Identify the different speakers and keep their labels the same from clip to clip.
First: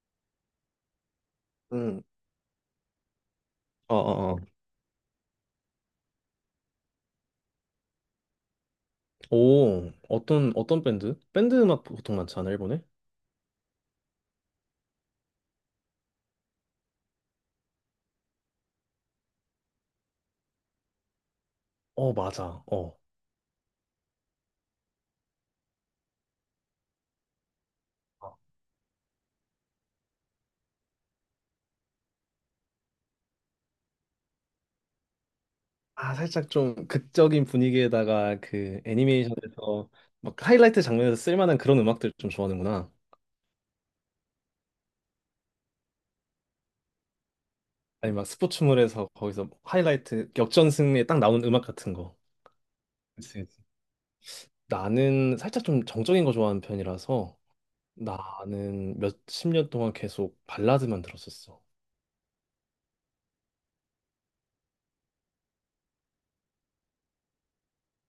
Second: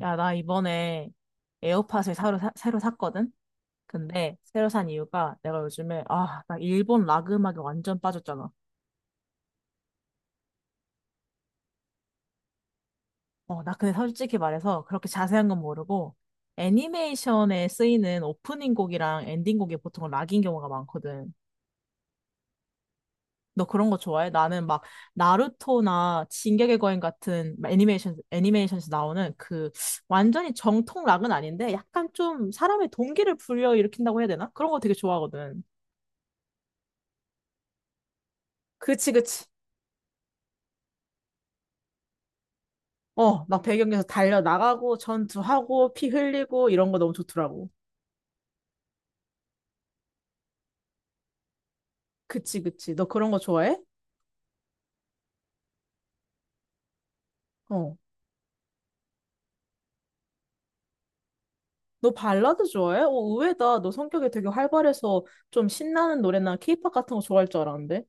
Speaker 1: 야, 나 이번에
Speaker 2: 응.
Speaker 1: 에어팟을 새로 샀거든?
Speaker 2: 아, 아,
Speaker 1: 근데
Speaker 2: 아.
Speaker 1: 새로 산 이유가 내가 요즘에, 나 일본 락 음악에 완전 빠졌잖아.
Speaker 2: 오, 어떤 밴드? 밴드 음악 보통 많지 않아, 일본에?
Speaker 1: 나 근데 솔직히 말해서 그렇게 자세한 건 모르고 애니메이션에 쓰이는 오프닝 곡이랑 엔딩 곡이 보통 락인 경우가 많거든.
Speaker 2: 어, 맞아. 어.
Speaker 1: 너 그런 거 좋아해? 나는 막 나루토나 진격의 거인 같은 애니메이션에서 나오는 그 완전히 정통 락은 아닌데 약간 좀 사람의 동기를 불러일으킨다고 해야 되나? 그런 거 되게 좋아하거든.
Speaker 2: 아, 살짝 좀 극적인 분위기에다가 그
Speaker 1: 그치, 그치.
Speaker 2: 애니메이션에서 막 하이라이트 장면에서 쓸만한 그런 음악들 좀 좋아하는구나.
Speaker 1: 어, 막 배경에서 달려 나가고 전투하고 피 흘리고 이런 거 너무 좋더라고.
Speaker 2: 아니, 막 스포츠물에서 거기서 뭐 하이라이트 역전 승리에 딱 나온 음악 같은 거.
Speaker 1: 그치, 그치. 너 그런
Speaker 2: 그치,
Speaker 1: 거
Speaker 2: 그치.
Speaker 1: 좋아해?
Speaker 2: 나는 살짝 좀 정적인 거 좋아하는 편이라서
Speaker 1: 어.
Speaker 2: 나는 몇 십 년 동안 계속 발라드만 들었었어.
Speaker 1: 너 발라드 좋아해? 어, 의외다. 너 성격이 되게 활발해서 좀 신나는 노래나 케이팝 같은 거 좋아할 줄 알았는데.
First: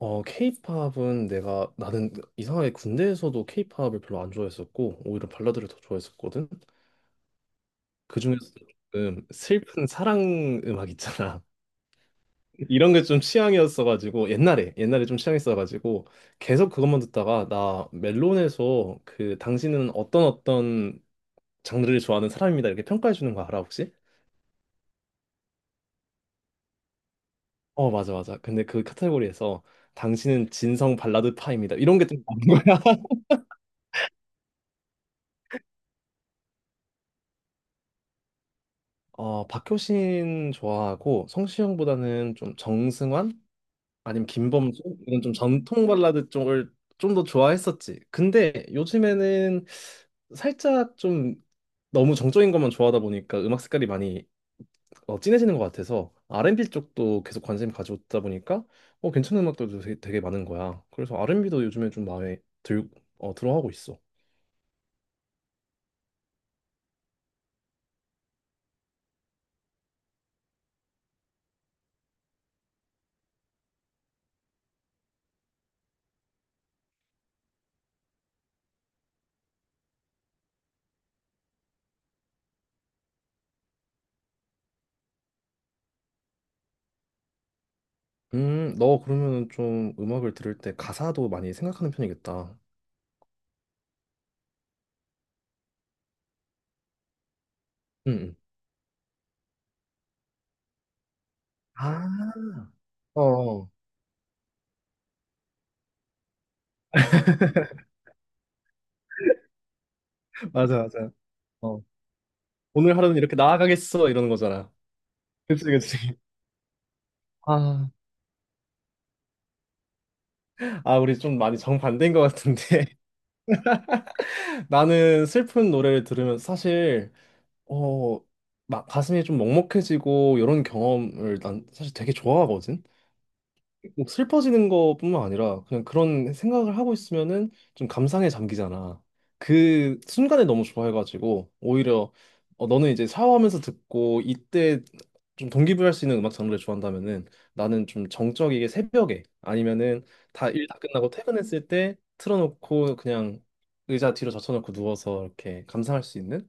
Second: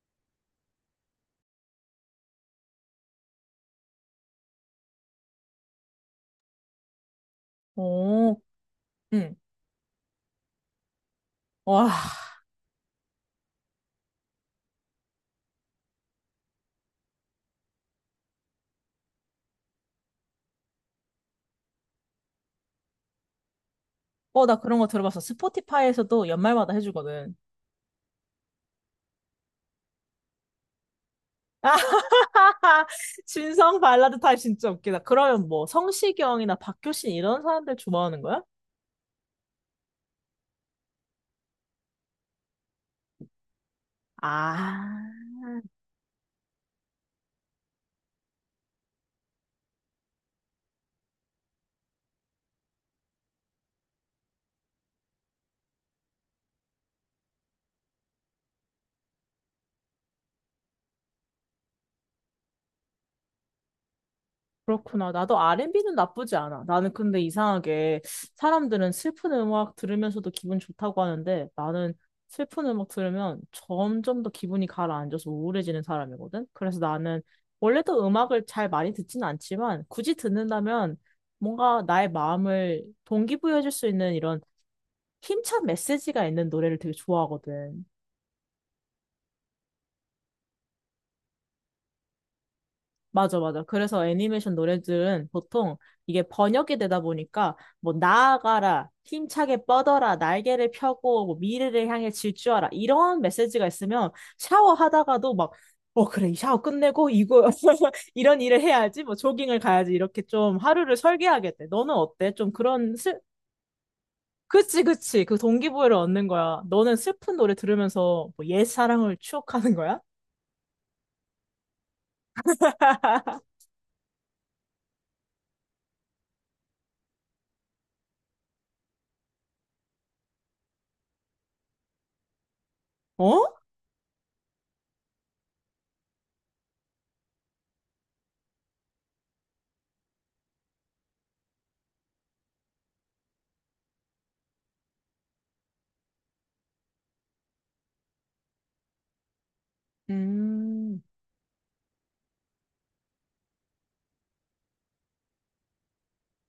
Speaker 2: 어, 케이팝은 내가 나는 이상하게 군대에서도 케이팝을 별로 안 좋아했었고 오히려 발라드를 더 좋아했었거든.
Speaker 1: 오,
Speaker 2: 그중에서 조금
Speaker 1: 응.
Speaker 2: 슬픈 사랑 음악 있잖아.
Speaker 1: 와.
Speaker 2: 이런 게 좀 취향이었어가지고 옛날에 좀 취향이었어가지고 계속 그것만 듣다가 나 멜론에서 그 당신은 어떤 장르를 좋아하는 사람입니다 이렇게 평가해 주는 거 알아 혹시?
Speaker 1: 어, 나 그런 거 들어봤어. 스포티파이에서도 연말마다 해주거든.
Speaker 2: 어 맞아 맞아. 근데 그 카테고리에서 당신은 진성 발라드 파입니다 이런 게 좀 나온 거야.
Speaker 1: 진성 발라드 타입 진짜 웃기다. 그러면 뭐 성시경이나 박효신 이런 사람들 좋아하는 거야?
Speaker 2: 어, 박효신 좋아하고 성시경보다는 좀 정승환 아니면 김범수
Speaker 1: 아.
Speaker 2: 이런 좀 전통 발라드 쪽을 좀 더 좋아했었지. 근데 요즘에는 살짝 좀 너무 정적인 것만 좋아하다 보니까 음악 색깔이 많이 진해지는 것 같아서 R&B 쪽도 계속 관심 가져오다 보니까 괜찮은 음악들도 되게 많은 거야. 그래서 R&B도 요즘에 좀 마음에 들어하고 있어.
Speaker 1: 그렇구나. 나도 R&B는 나쁘지 않아. 나는 근데 이상하게 사람들은 슬픈 음악 들으면서도 기분 좋다고 하는데 나는 슬픈 음악 들으면 점점 더 기분이 가라앉아서 우울해지는 사람이거든. 그래서 나는 원래도 음악을 잘 많이 듣진 않지만 굳이 듣는다면 뭔가 나의 마음을 동기부여해줄 수 있는 이런 힘찬 메시지가 있는 노래를 되게 좋아하거든.
Speaker 2: 너 그러면은 좀 음악을 들을 때 가사도 많이 생각하는 편이겠다.
Speaker 1: 맞아, 맞아. 그래서 애니메이션 노래들은 보통 이게 번역이 되다 보니까 뭐
Speaker 2: 응. 응.
Speaker 1: 나아가라, 힘차게 뻗어라, 날개를 펴고 뭐 미래를 향해 질주하라
Speaker 2: 아,
Speaker 1: 이런
Speaker 2: 어,
Speaker 1: 메시지가
Speaker 2: 어.
Speaker 1: 있으면 샤워하다가도 막 어, 그래, 이 샤워 끝내고 이거 이런 일을 해야지, 뭐 조깅을 가야지 이렇게 좀
Speaker 2: 맞아,
Speaker 1: 하루를
Speaker 2: 맞아.
Speaker 1: 설계하겠대.
Speaker 2: 어.
Speaker 1: 너는 어때? 좀 그런
Speaker 2: 오늘 하루는
Speaker 1: 슬
Speaker 2: 이렇게 나아가겠어, 이러는 거잖아.
Speaker 1: 그치, 그치. 그
Speaker 2: 그치,
Speaker 1: 동기부여를
Speaker 2: 그치.
Speaker 1: 얻는 거야. 너는 슬픈 노래
Speaker 2: 아,
Speaker 1: 들으면서 뭐 옛사랑을 추억하는 거야?
Speaker 2: 아, 우리 좀 많이 정반대인 것 같은데. 나는 슬픈 노래를 들으면 사실, 어, 막 가슴이 좀 먹먹해지고, 이런 경험을 난 사실 되게 좋아하거든.
Speaker 1: 어?
Speaker 2: 뭐 슬퍼지는 것뿐만 아니라 그냥 그런 생각을 하고 있으면은 좀 감상에 잠기잖아. 그 순간에 너무 좋아해가지고 오히려 너는 이제 샤워하면서 듣고 이때 좀 동기부여할 수 있는 음악 장르를 좋아한다면은 나는 좀 정적이게 새벽에 아니면은 다 일 다
Speaker 1: 음.
Speaker 2: 끝나고 퇴근했을 때 틀어놓고 그냥 의자 뒤로 젖혀놓고 누워서 이렇게 감상할 수 있는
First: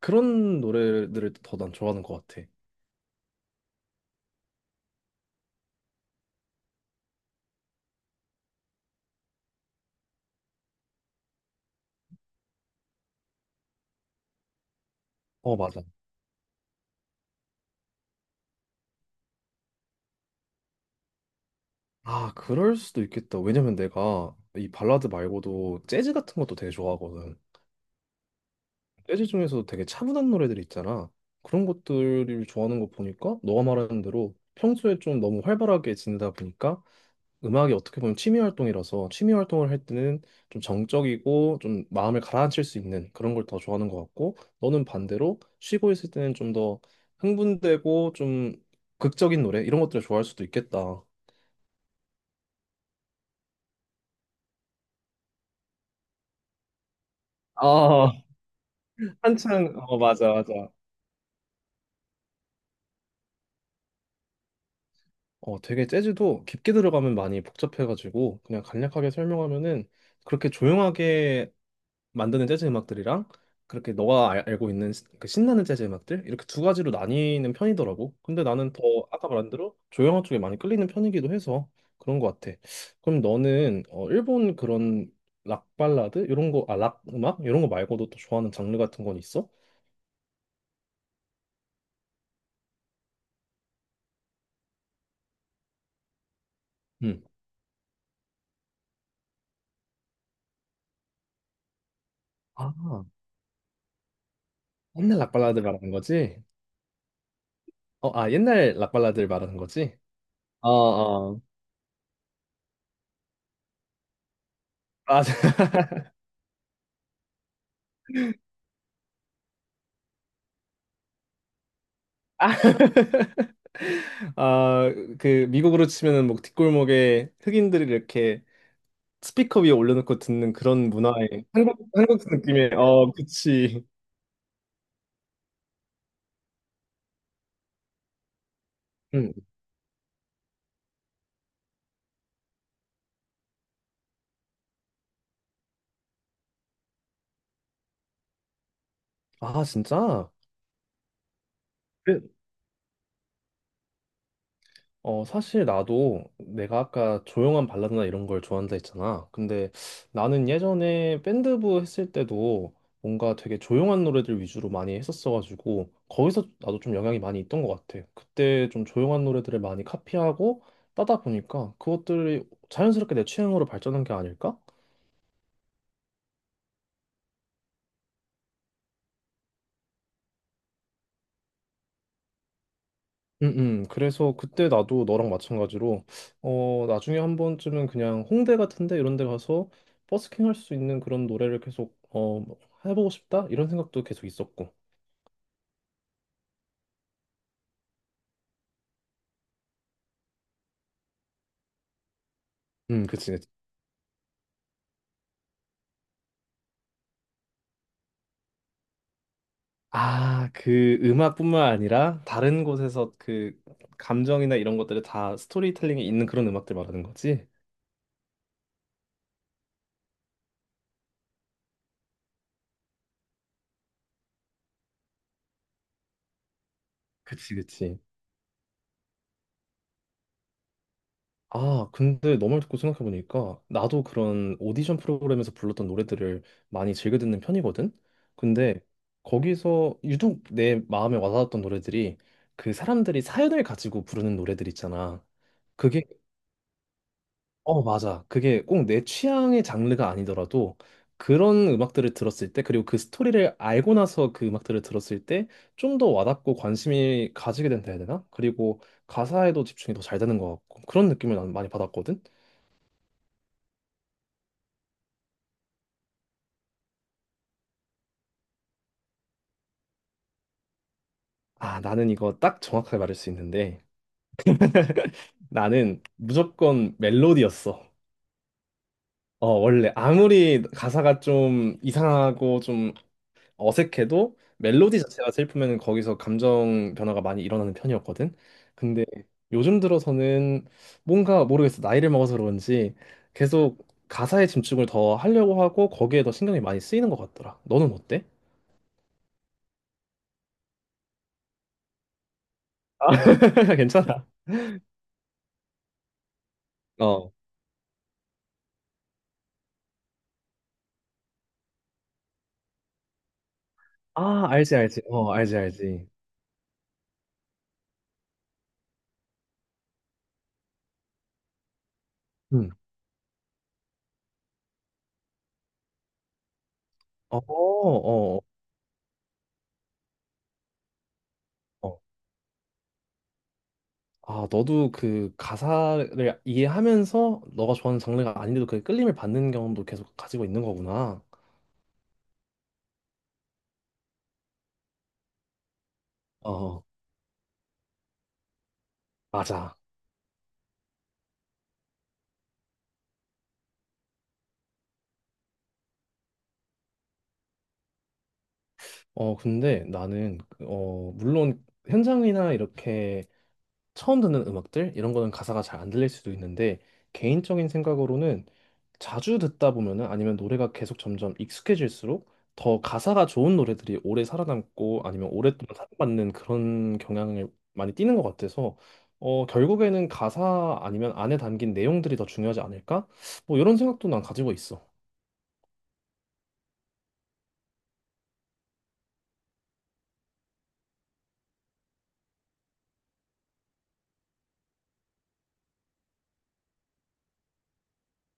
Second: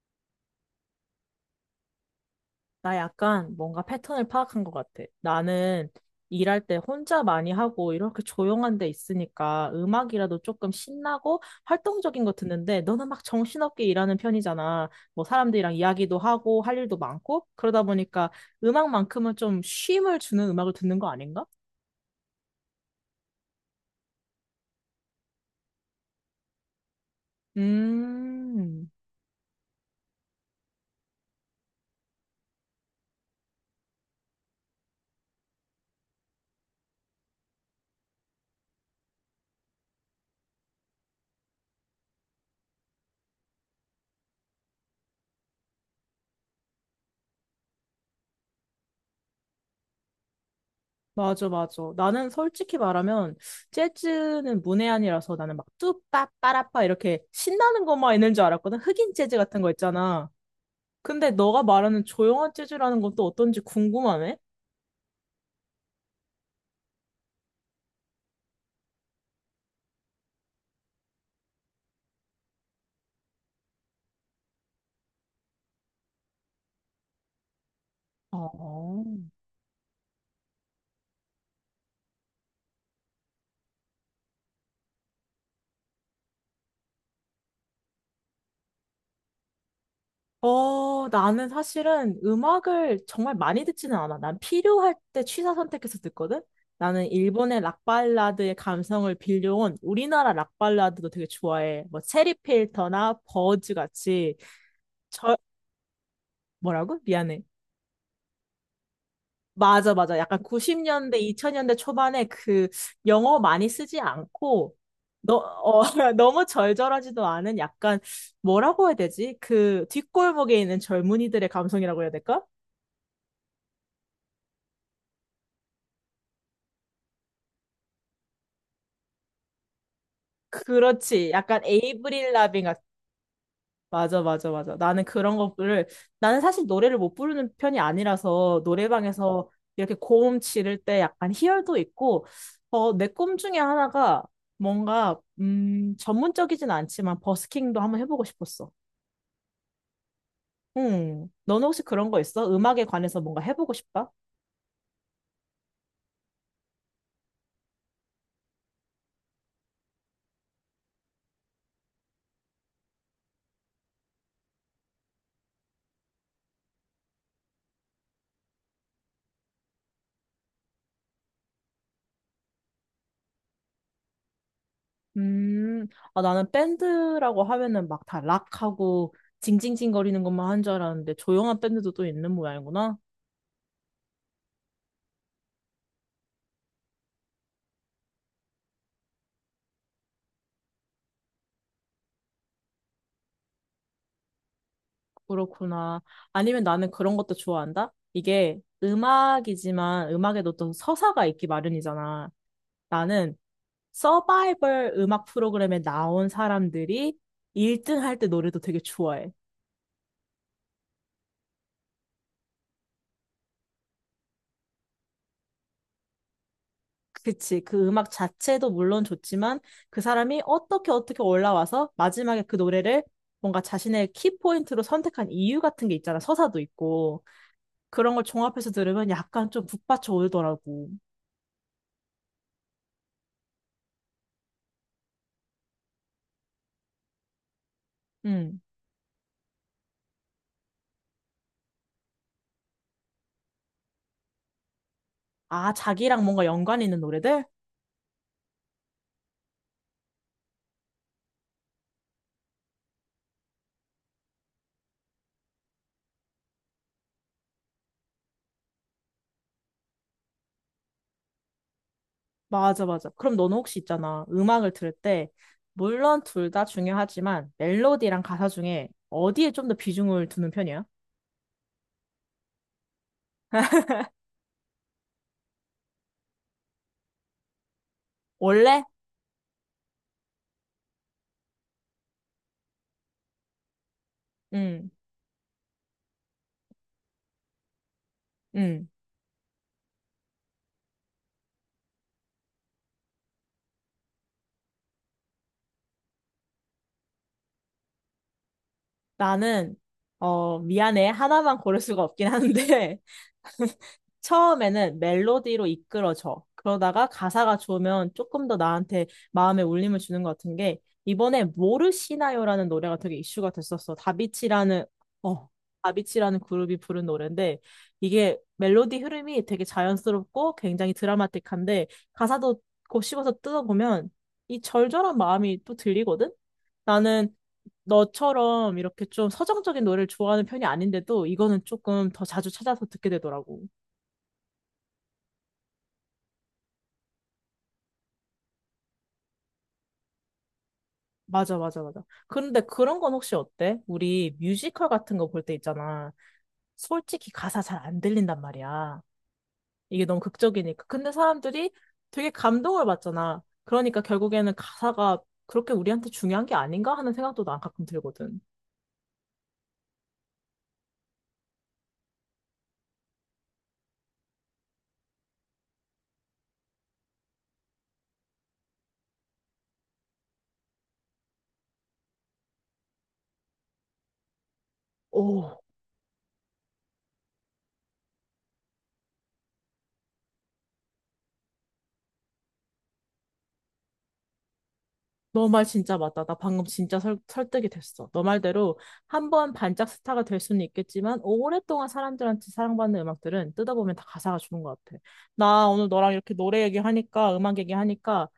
Speaker 2: 그런 노래들을 더 난 좋아하는 것 같아.
Speaker 1: 나 약간 뭔가 패턴을 파악한 것 같아. 나는 일할 때 혼자 많이 하고 이렇게 조용한 데 있으니까 음악이라도 조금 신나고 활동적인 거 듣는데 너는 막 정신없게 일하는 편이잖아. 뭐
Speaker 2: 어,
Speaker 1: 사람들이랑
Speaker 2: 맞아.
Speaker 1: 이야기도 하고 할 일도 많고 그러다 보니까 음악만큼은 좀 쉼을 주는 음악을 듣는 거 아닌가?
Speaker 2: 아, 그럴 수도 있겠다. 왜냐면 내가 이 발라드 말고도 재즈 같은 것도 되게 좋아하거든.
Speaker 1: 음.
Speaker 2: 재즈 중에서도 되게 차분한 노래들 있잖아. 그런 것들을 좋아하는 거 보니까 너가 말하는 대로 평소에 좀 너무 활발하게 지내다 보니까 음악이 어떻게 보면 취미 활동이라서 취미 활동을 할 때는 좀 정적이고 좀 마음을 가라앉힐 수 있는 그런 걸 더 좋아하는 것 같고 너는 반대로 쉬고 있을 때는 좀 더 흥분되고 좀 극적인 노래 이런 것들을 좋아할 수도 있겠다.
Speaker 1: 맞아, 맞아. 나는 솔직히 말하면 재즈는 문외한이라서 나는 막 뚜빠 빠라빠 이렇게 신나는
Speaker 2: 아,
Speaker 1: 것만 있는 줄 알았거든. 흑인 재즈 같은 거
Speaker 2: 한창, 어,
Speaker 1: 있잖아.
Speaker 2: 맞아, 맞아.
Speaker 1: 근데 너가 말하는 조용한 재즈라는 건 또 어떤지 궁금하네?
Speaker 2: 되게 재즈도 깊게 들어가면 많이 복잡해가지고 그냥 간략하게 설명하면은 그렇게 조용하게 만드는 재즈 음악들이랑 그렇게 너가 알, 고 있는 그 신나는 재즈 음악들 이렇게 두 가지로 나뉘는 편이더라고. 근데 나는 더
Speaker 1: 어,
Speaker 2: 아까 말한 대로 조용한 쪽에 많이 끌리는 편이기도 해서 그런 것 같아. 그럼 너는 일본 그런 락 발라드 이런 거, 락 음악 이런 거 말고도 또 좋아하는 장르 같은 건 있어?
Speaker 1: 나는 사실은 음악을 정말 많이 듣지는 않아. 난 필요할 때 취사 선택해서 듣거든? 나는
Speaker 2: 응.
Speaker 1: 일본의 락발라드의 감성을 빌려온 우리나라 락발라드도 되게 좋아해. 뭐, 체리
Speaker 2: 아,
Speaker 1: 필터나 버즈 같이,
Speaker 2: 옛날 락
Speaker 1: 저..
Speaker 2: 발라드 말하는 거지?
Speaker 1: 뭐라고? 미안해.
Speaker 2: 옛날 락 발라드를 말하는
Speaker 1: 맞아,
Speaker 2: 거지?
Speaker 1: 맞아. 약간
Speaker 2: 어,
Speaker 1: 90년대,
Speaker 2: 어.
Speaker 1: 2000년대 초반에 그 영어 많이 쓰지 않고,
Speaker 2: 아,
Speaker 1: 너, 어, 너무 절절하지도 않은 약간, 뭐라고 해야 되지? 그 뒷골목에 있는 젊은이들의 감성이라고 해야 될까?
Speaker 2: 아, 그 미국으로 치면은 뭐 뒷골목에 흑인들이 이렇게 스피커 위에 올려놓고 듣는 그런
Speaker 1: 그렇지.
Speaker 2: 문화의
Speaker 1: 약간
Speaker 2: 한국
Speaker 1: 에이브릴 라빈
Speaker 2: 느낌의 그치.
Speaker 1: 맞아, 맞아, 맞아. 나는 그런 거를, 나는 사실 노래를 못 부르는 편이 아니라서
Speaker 2: 음.
Speaker 1: 노래방에서 이렇게 고음 지를 때 약간 희열도 있고, 어, 내 꿈 중에 하나가 뭔가, 전문적이진 않지만 버스킹도 한번 해보고 싶었어.
Speaker 2: 아 진짜?
Speaker 1: 응. 너는 혹시 그런 거 있어? 음악에 관해서 뭔가 해보고 싶다?
Speaker 2: 어, 사실 나도 내가 아까 조용한 발라드나 이런 걸 좋아한다 했잖아. 근데 나는 예전에 밴드부 했을 때도 뭔가 되게 조용한 노래들 위주로 많이 했었어가지고 거기서 나도 좀 영향이 많이 있던 것 같아. 그때 좀 조용한 노래들을 많이 카피하고 따다 보니까 그것들이 자연스럽게 내 취향으로 발전한 게 아닐까?
Speaker 1: 음, 나는 밴드라고 하면은 막 다 락하고 징징징거리는 것만 한 줄 알았는데 조용한 밴드도 또 있는 모양이구나.
Speaker 2: 음, 그래서 그때 나도 너랑 마찬가지로 나중에 한 번쯤은 그냥 홍대 같은데 이런 데 가서 버스킹 할 수 있는 그런 노래를 계속 뭐 해보고 싶다 이런 생각도 계속 있었고.
Speaker 1: 그렇구나. 아니면 나는 그런 것도 좋아한다? 이게 음악이지만 음악에도 또 서사가 있기 마련이잖아.
Speaker 2: 그치,
Speaker 1: 나는
Speaker 2: 그치.
Speaker 1: 서바이벌 음악 프로그램에 나온 사람들이 1등 할 때 노래도 되게 좋아해.
Speaker 2: 아, 그 음악뿐만 아니라 다른 곳에서 그 감정이나 이런 것들을 다 스토리텔링이 있는 그런 음악들 말하는 거지?
Speaker 1: 그치. 그 음악 자체도 물론 좋지만 그 사람이 어떻게 어떻게 올라와서 마지막에 그 노래를 뭔가 자신의 키포인트로 선택한 이유 같은 게 있잖아. 서사도 있고.
Speaker 2: 그치, 그치.
Speaker 1: 그런 걸 종합해서 들으면 약간 좀 북받쳐 오더라고.
Speaker 2: 아, 근데 너 말 듣고 생각해보니까 나도 그런 오디션 프로그램에서 불렀던 노래들을 많이 즐겨 듣는 편이거든? 근데 거기서 유독 내 마음에 와닿았던 노래들이 그 사람들이 사연을 가지고 부르는 노래들 있잖아.
Speaker 1: 아,
Speaker 2: 그게,
Speaker 1: 자기랑 뭔가 연관 있는 노래들?
Speaker 2: 어, 맞아. 그게 꼭 내 취향의 장르가 아니더라도 그런 음악들을 들었을 때, 그리고 그 스토리를 알고 나서 그 음악들을 들었을 때 좀 더 와닿고 관심이 가지게 된다 해야 되나? 그리고 가사에도 집중이 더 잘 되는 것 같고 그런 느낌을 난 많이 받았거든?
Speaker 1: 맞아, 맞아. 그럼 너는 혹시 있잖아. 음악을 들을 때, 물론 둘 다 중요하지만, 멜로디랑 가사 중에 어디에 좀 더 비중을 두는 편이야?
Speaker 2: 아, 나는 이거 딱 정확하게 말할 수 있는데 나는 무조건 멜로디였어.
Speaker 1: 원래?
Speaker 2: 어, 원래 아무리 가사가 좀 이상하고 좀 어색해도
Speaker 1: 응,
Speaker 2: 멜로디 자체가 슬프면 거기서 감정 변화가 많이 일어나는 편이었거든.
Speaker 1: 응.
Speaker 2: 근데 요즘 들어서는 뭔가 모르겠어. 나이를 먹어서 그런지 계속 가사에 집중을 더 하려고 하고 거기에 더 신경이 많이 쓰이는 것 같더라. 너는 어때?
Speaker 1: 나는, 미안해. 하나만 고를 수가 없긴 한데,
Speaker 2: 괜찮아.
Speaker 1: 처음에는 멜로디로 이끌어져. 그러다가
Speaker 2: 어.
Speaker 1: 가사가 좋으면 조금 더 나한테 마음에 울림을 주는 것 같은 게 이번에 모르시나요라는 노래가 되게 이슈가 됐었어.
Speaker 2: 아, 알지, 알지. 어,
Speaker 1: 어
Speaker 2: 알지, 알지.
Speaker 1: 다비치라는 그룹이 부른 노래인데 이게 멜로디 흐름이 되게 자연스럽고 굉장히 드라마틱한데 가사도
Speaker 2: 음.
Speaker 1: 곱씹어서 뜯어보면 이 절절한 마음이 또 들리거든. 나는
Speaker 2: 어, 어,
Speaker 1: 너처럼 이렇게 좀 서정적인 노래를 좋아하는 편이 아닌데도 이거는
Speaker 2: 어.
Speaker 1: 조금 더 자주 찾아서 듣게 되더라고.
Speaker 2: 아, 너도 그 가사를 이해하면서 너가 좋아하는 장르가 아닌데도 그 끌림을 받는 경험도 계속 가지고 있는 거구나.
Speaker 1: 맞아, 맞아, 맞아. 그런데 그런 건 혹시 어때? 우리 뮤지컬 같은 거 볼 때 있잖아.
Speaker 2: 어,
Speaker 1: 솔직히 가사 잘 안 들린단 말이야.
Speaker 2: 맞아.
Speaker 1: 이게 너무 극적이니까. 근데 사람들이 되게 감동을 받잖아. 그러니까 결국에는 가사가 그렇게 우리한테 중요한 게 아닌가 하는 생각도 난 가끔 들거든.
Speaker 2: 어, 근데 나는, 물론 현장이나 이렇게 처음 듣는 음악들 이런 거는 가사가 잘 안 들릴 수도 있는데 개인적인 생각으로는 자주 듣다 보면은 아니면 노래가 계속 점점 익숙해질수록 더 가사가 좋은 노래들이 오래 살아남고 아니면
Speaker 1: 오.
Speaker 2: 오랫동안 사랑받는 그런 경향을 많이 띠는 것 같아서 결국에는 가사 아니면 안에 담긴 내용들이 더 중요하지 않을까? 뭐 이런 생각도 난 가지고 있어.
Speaker 1: 너 말 진짜 맞다. 나 방금 진짜 설득이 됐어. 너 말대로 한 번 반짝 스타가 될 수는 있겠지만 오랫동안 사람들한테 사랑받는 음악들은 뜯어보면 다 가사가 주는 것 같아. 나 오늘 너랑 이렇게 노래 얘기하니까 음악 얘기하니까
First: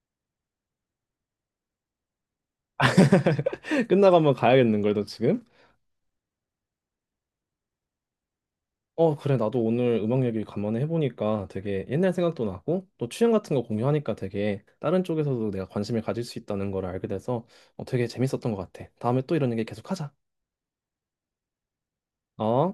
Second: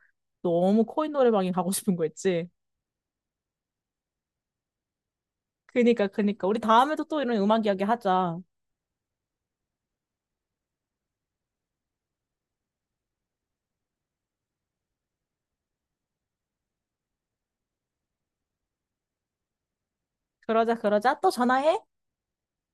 Speaker 1: 너무 코인 노래방에 가고 싶은 거 있지?
Speaker 2: 끝나고 한번 가야겠는 걸너 지금?
Speaker 1: 그니까 그니까 우리 다음에도 또 이런 음악 이야기 하자.
Speaker 2: 어, 그래. 나도 오늘 음악 얘기 간만에 해보니까 되게 옛날 생각도 나고 또 취향 같은 거 공유하니까 되게 다른 쪽에서도 내가 관심을 가질 수 있다는 걸 알게 돼서 되게 재밌었던 것 같아. 다음에 또 이런 얘기 계속 하자.
Speaker 1: 그러자 그러자 또 전화해.
Speaker 2: 어?